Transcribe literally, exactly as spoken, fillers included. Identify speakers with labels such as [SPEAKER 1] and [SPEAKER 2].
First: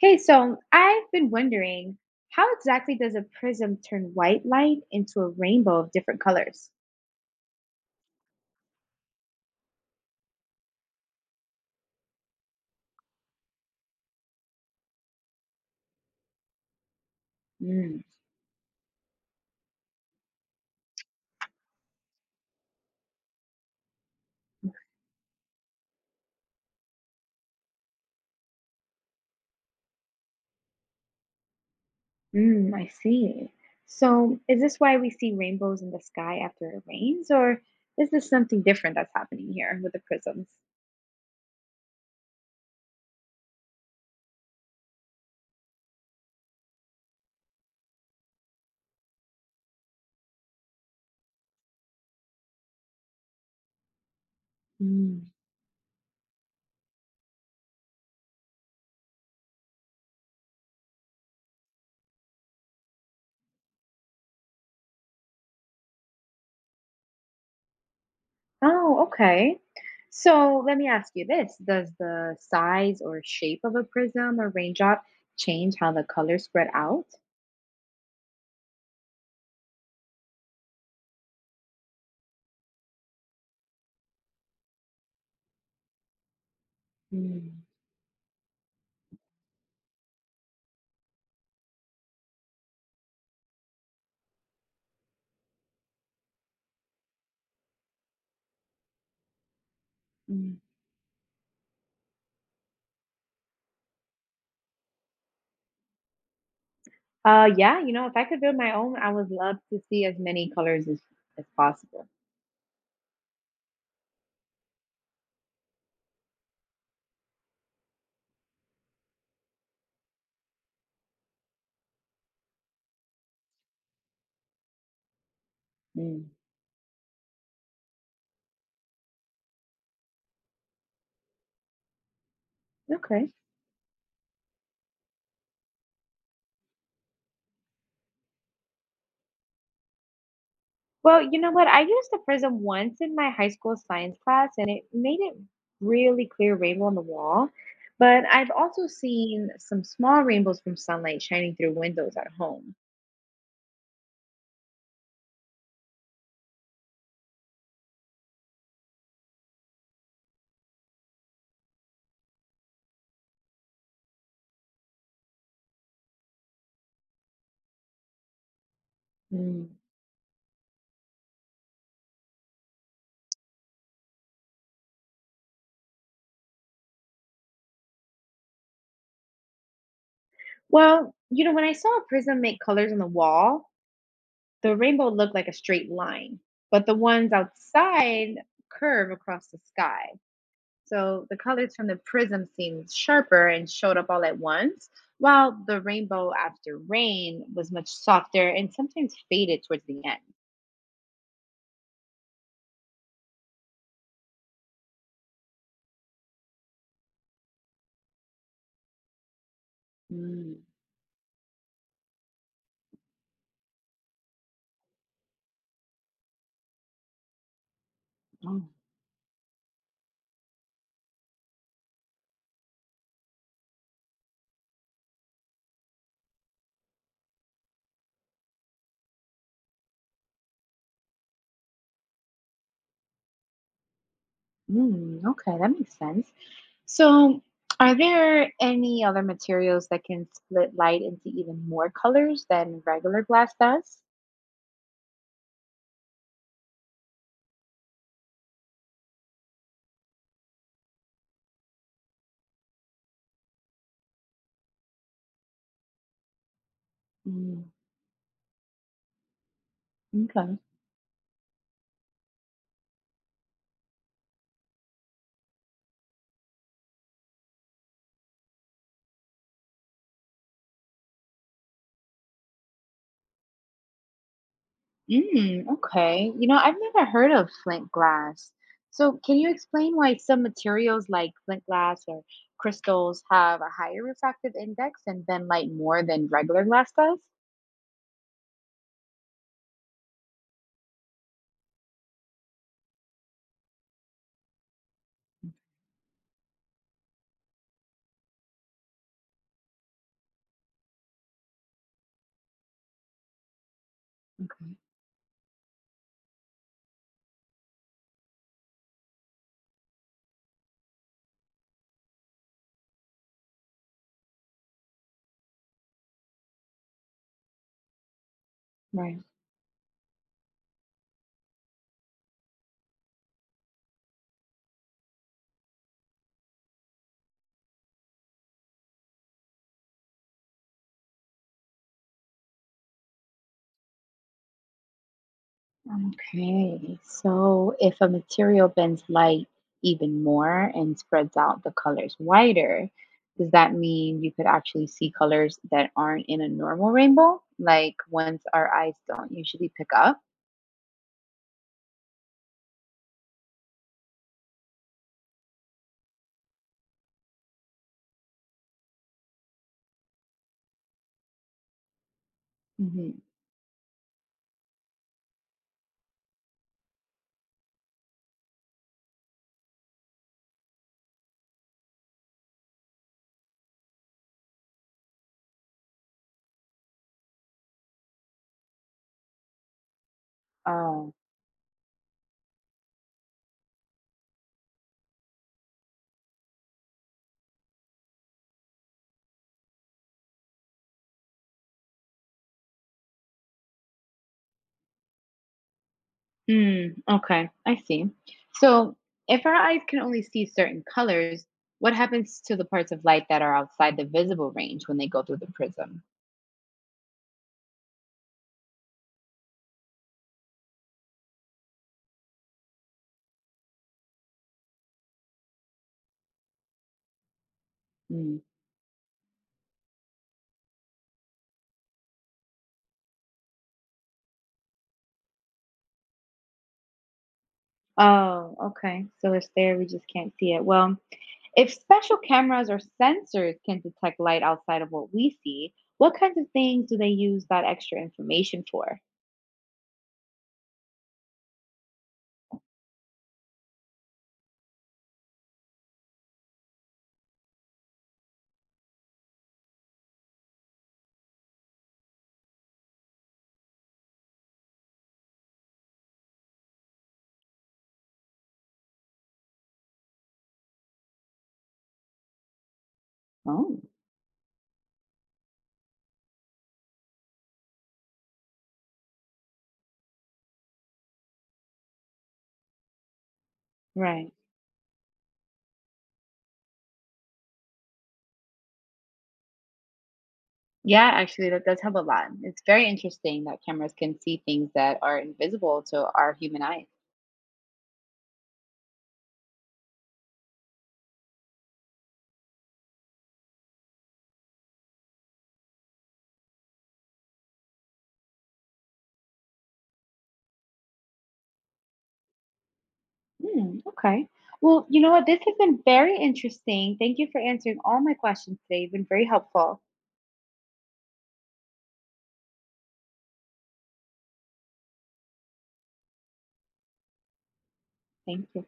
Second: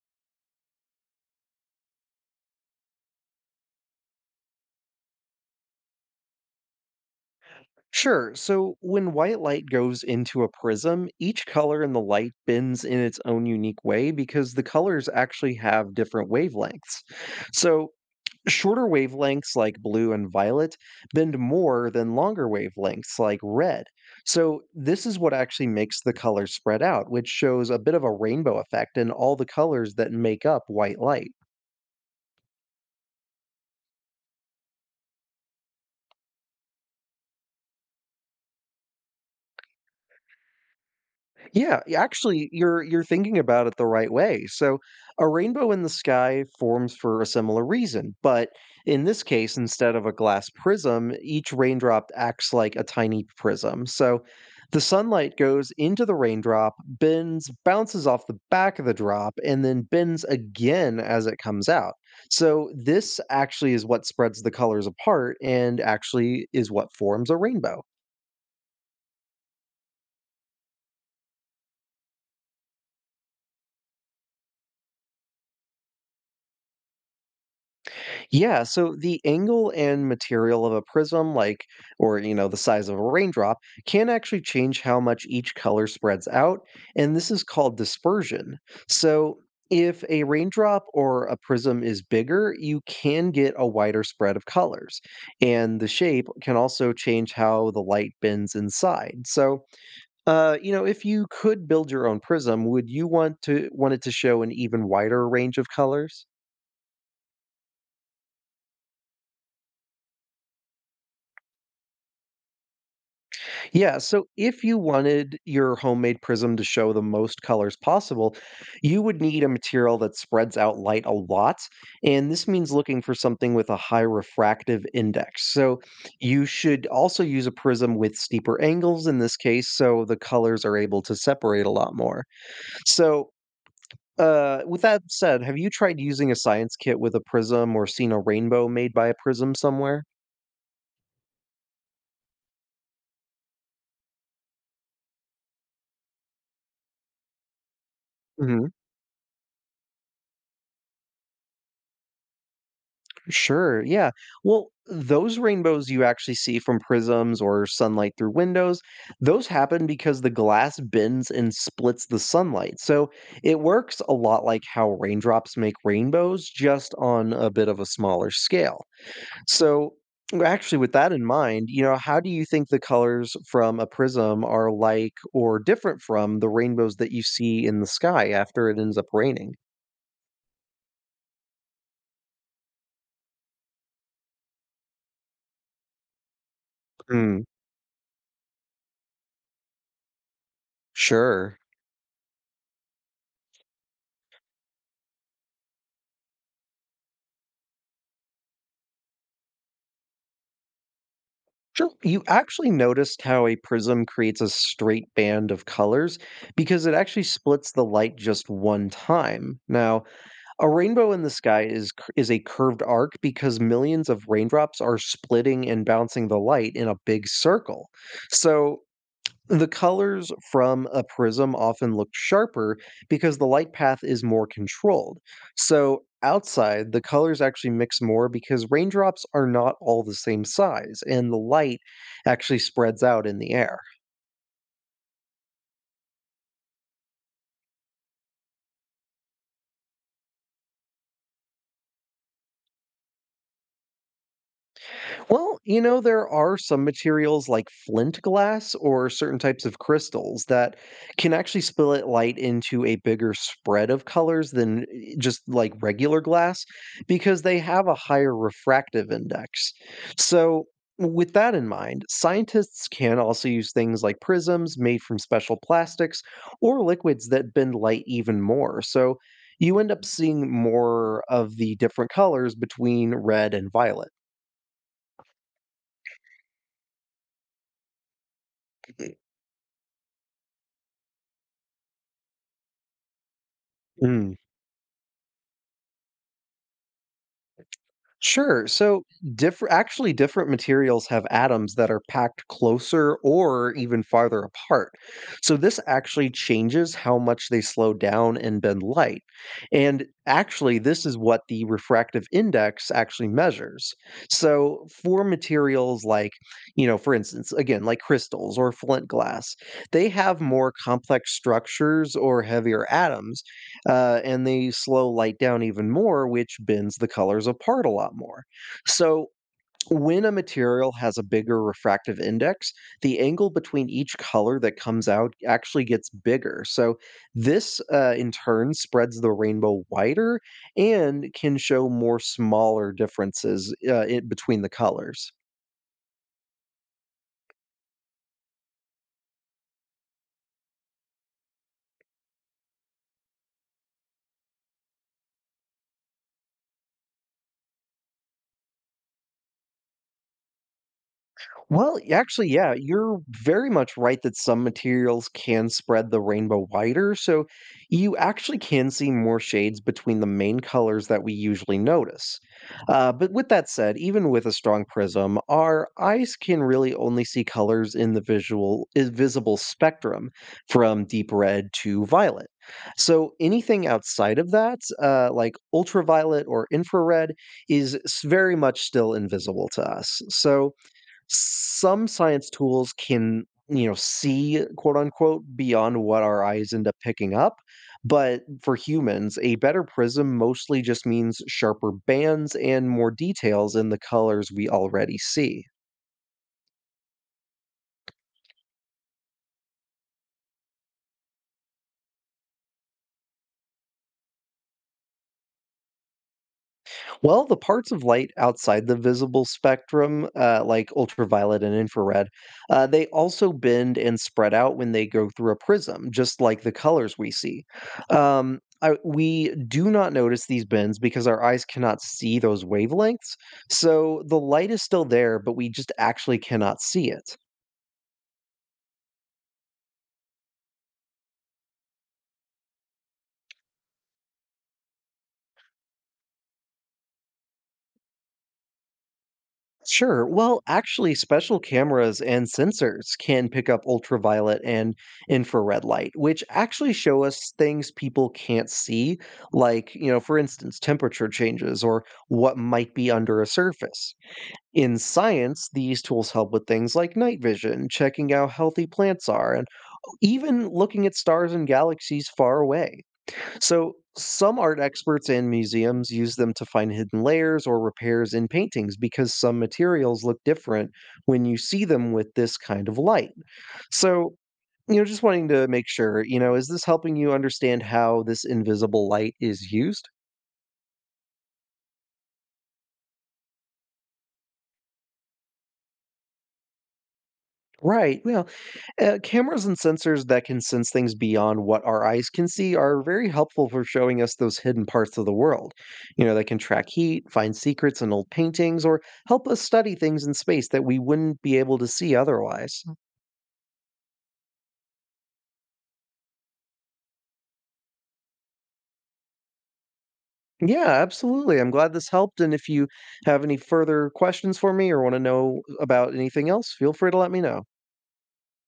[SPEAKER 1] Hey, so I've been wondering, how exactly does a prism turn white light into a rainbow of different colors?
[SPEAKER 2] Sure. So when white light goes into a prism, each color in the light bends in its own unique way because the colors actually have different wavelengths. So
[SPEAKER 1] Mm,
[SPEAKER 2] shorter wavelengths like blue and violet bend more than longer wavelengths like red. So this is what actually makes the colors spread out, which shows a bit of a rainbow effect in all the colors that make up white light.
[SPEAKER 1] mm, I see. So, is this why we see rainbows in the sky after it rains, or is this something different that's happening here with the prisms?
[SPEAKER 2] Yeah, y- actually, you're you're thinking about it the right way. So, a rainbow in the sky forms for a similar reason, but in this case, instead of a glass prism, each raindrop acts like a tiny prism. So, the
[SPEAKER 1] Mm.
[SPEAKER 2] sunlight goes into the raindrop, bends, bounces off the back of the drop, and then bends again as it comes out. So, this actually is what spreads the colors apart and actually is what forms a rainbow.
[SPEAKER 1] Oh, okay. So, let me ask you this. Does the size or shape of a prism or raindrop change how the colors spread out?
[SPEAKER 2] Yeah, so the angle and material of a prism, like, or, you know, the size of a raindrop, can actually change how much each color spreads out. And this is
[SPEAKER 1] Mm,
[SPEAKER 2] called dispersion. So if a raindrop or a prism is bigger, you can get a wider spread of colors. And the shape can also change how the light bends inside. So, uh,
[SPEAKER 1] mm.
[SPEAKER 2] you know, if you could build your own prism, would you want to want it to show an even wider range of colors?
[SPEAKER 1] Uh, yeah, you know, if I could build my own, I would love to see as many colors as, as possible.
[SPEAKER 2] Yeah, so if you wanted your homemade prism to show the most colors possible, you would need a material that spreads out light a lot. And this means looking for something with a high refractive index. So
[SPEAKER 1] Mm,
[SPEAKER 2] you should also use a prism with steeper angles in this case, so the colors are able to separate a lot more.
[SPEAKER 1] okay.
[SPEAKER 2] So, uh, with that said, have you tried using a science kit with a prism or seen a rainbow made by a prism somewhere?
[SPEAKER 1] Well, you know what? I used a prism once in my high school science class, and it made it really clear rainbow on the wall. But I've also seen some small rainbows from sunlight shining through windows at home.
[SPEAKER 2] Sure. Yeah. Well, those rainbows you actually see from prisms or sunlight through windows, those happen because the glass bends and splits the sunlight. So it works a lot like how raindrops make rainbows, just on a bit of a smaller scale.
[SPEAKER 1] Mm.
[SPEAKER 2] So, actually, with that in mind, you know, how do you think the colors from a prism are like or different from the rainbows that you see in the sky after it ends up raining?
[SPEAKER 1] Well, you know, when I saw a prism make colors on the wall, the rainbow looked like a straight line, but the ones
[SPEAKER 2] Mm,
[SPEAKER 1] outside curve across the sky. So the
[SPEAKER 2] sure.
[SPEAKER 1] colors from the prism seemed sharper and showed up all at once, while the rainbow after rain was much softer and sometimes faded towards the end.
[SPEAKER 2] Sure. You actually noticed how a prism creates a straight band of colors because it actually splits the light just one time. Now,
[SPEAKER 1] Mm,
[SPEAKER 2] a rainbow in the sky is cur- is a curved arc because millions of raindrops are splitting and bouncing the light in a big circle.
[SPEAKER 1] oh,
[SPEAKER 2] So, the colors from a prism often look sharper because the light path is more controlled. So, outside, the colors actually mix more because raindrops are not all the same size and the light actually spreads out in the air.
[SPEAKER 1] mm, okay, that makes sense. So, are there any other materials that can split light into even more colors than regular glass does?
[SPEAKER 2] Well, you know, there are some materials like flint glass or certain types of crystals that can actually split light into a bigger spread of colors than eh, just like regular glass because they
[SPEAKER 1] Mm,
[SPEAKER 2] have a higher refractive index.
[SPEAKER 1] okay.
[SPEAKER 2] So, with that in mind, scientists can also use things like prisms made from special plastics or liquids that bend light even more. So, you end up seeing more of the different colors between red and violet.
[SPEAKER 1] Mm, okay. You know, I've never heard of flint glass. So, can you explain why some materials like flint glass or crystals have a higher
[SPEAKER 2] Mm.
[SPEAKER 1] refractive index and bend light more than regular glass does?
[SPEAKER 2] Sure. So, different actually different materials have atoms that are packed closer or even farther apart. So this actually changes how much they slow down and bend light. And actually this is what the refractive index actually measures.
[SPEAKER 1] Okay.
[SPEAKER 2] So for materials like, you know, for instance, again, like crystals or flint glass, they have more complex structures or heavier atoms, uh, and they slow light down even more, which bends the colors apart a lot more.
[SPEAKER 1] Right.
[SPEAKER 2] So when a material has a bigger refractive index, the angle between each color that comes out actually gets bigger. So this, uh, in turn, spreads the rainbow wider and can show more smaller differences uh, in between the colors.
[SPEAKER 1] Okay. So, if a material bends light even more and spreads out the colors wider, does that mean you could actually see colors that aren't in a normal rainbow, like ones our eyes don't usually pick up?
[SPEAKER 2] Well, actually, yeah, you're very much right that some materials can spread the rainbow wider, so you actually can see more shades between the main colors that we usually notice.
[SPEAKER 1] Hmm.
[SPEAKER 2] Uh, but with that said, even with a strong prism, our eyes can really only see colors in the visual i- visible spectrum, from deep red to violet. So anything outside of that, uh, like ultraviolet or infrared, is s- very much still invisible to us. So
[SPEAKER 1] Oh.
[SPEAKER 2] some science tools can, you know, see quote unquote beyond what our eyes end up picking up, but for humans a better prism mostly just means sharper bands and more details in the colors we already see.
[SPEAKER 1] Mm, okay, I see. So, if our eyes can only see certain colors, what happens to the parts of light that are outside the visible range when they go through the prism?
[SPEAKER 2] Well, the parts of light outside the visible spectrum, uh, like ultraviolet and infrared, uh, they also bend and spread out when they go through a prism, just like the colors we see.
[SPEAKER 1] Mm.
[SPEAKER 2] Um, I, we do not notice these bends because our eyes cannot see those wavelengths. So the light is still there, but we just actually cannot see it.
[SPEAKER 1] Oh, okay. So it's there, we just can't see it. Well, if special cameras or sensors can detect light outside of what we see, what kinds of things do they use that extra information for?
[SPEAKER 2] Sure. Well, actually, special cameras and sensors can pick up ultraviolet and infrared light, which actually show us things people can't see, like, you know, for instance, temperature changes or what might be under a surface. In science, these tools help with things like night vision, checking how healthy plants are, and even looking at stars and galaxies far away.
[SPEAKER 1] Oh.
[SPEAKER 2] So, some art experts and museums use them to find hidden layers or repairs in paintings because some materials look different when you see them with this kind of light.
[SPEAKER 1] Right.
[SPEAKER 2] So, you know, just wanting to make sure, you know, is this helping you understand how this invisible light is used?
[SPEAKER 1] Yeah, actually, that does help a lot. It's very interesting that cameras can see things that are invisible to our human eyes.
[SPEAKER 2] Right. Yeah. Uh, cameras and sensors that can sense things beyond what our eyes can see are very helpful for showing us those hidden parts of the world. You know, they can track heat, find secrets in old paintings, or help us study things in space that we wouldn't be able to see otherwise.
[SPEAKER 1] Hmm, okay. Well, you know what? This has been very interesting. Thank you for answering all my questions today. You've been very helpful.
[SPEAKER 2] Yeah, absolutely. I'm glad this helped. And if you have any further questions for me or want to know about anything else, feel free to let me know.
[SPEAKER 1] Thank you.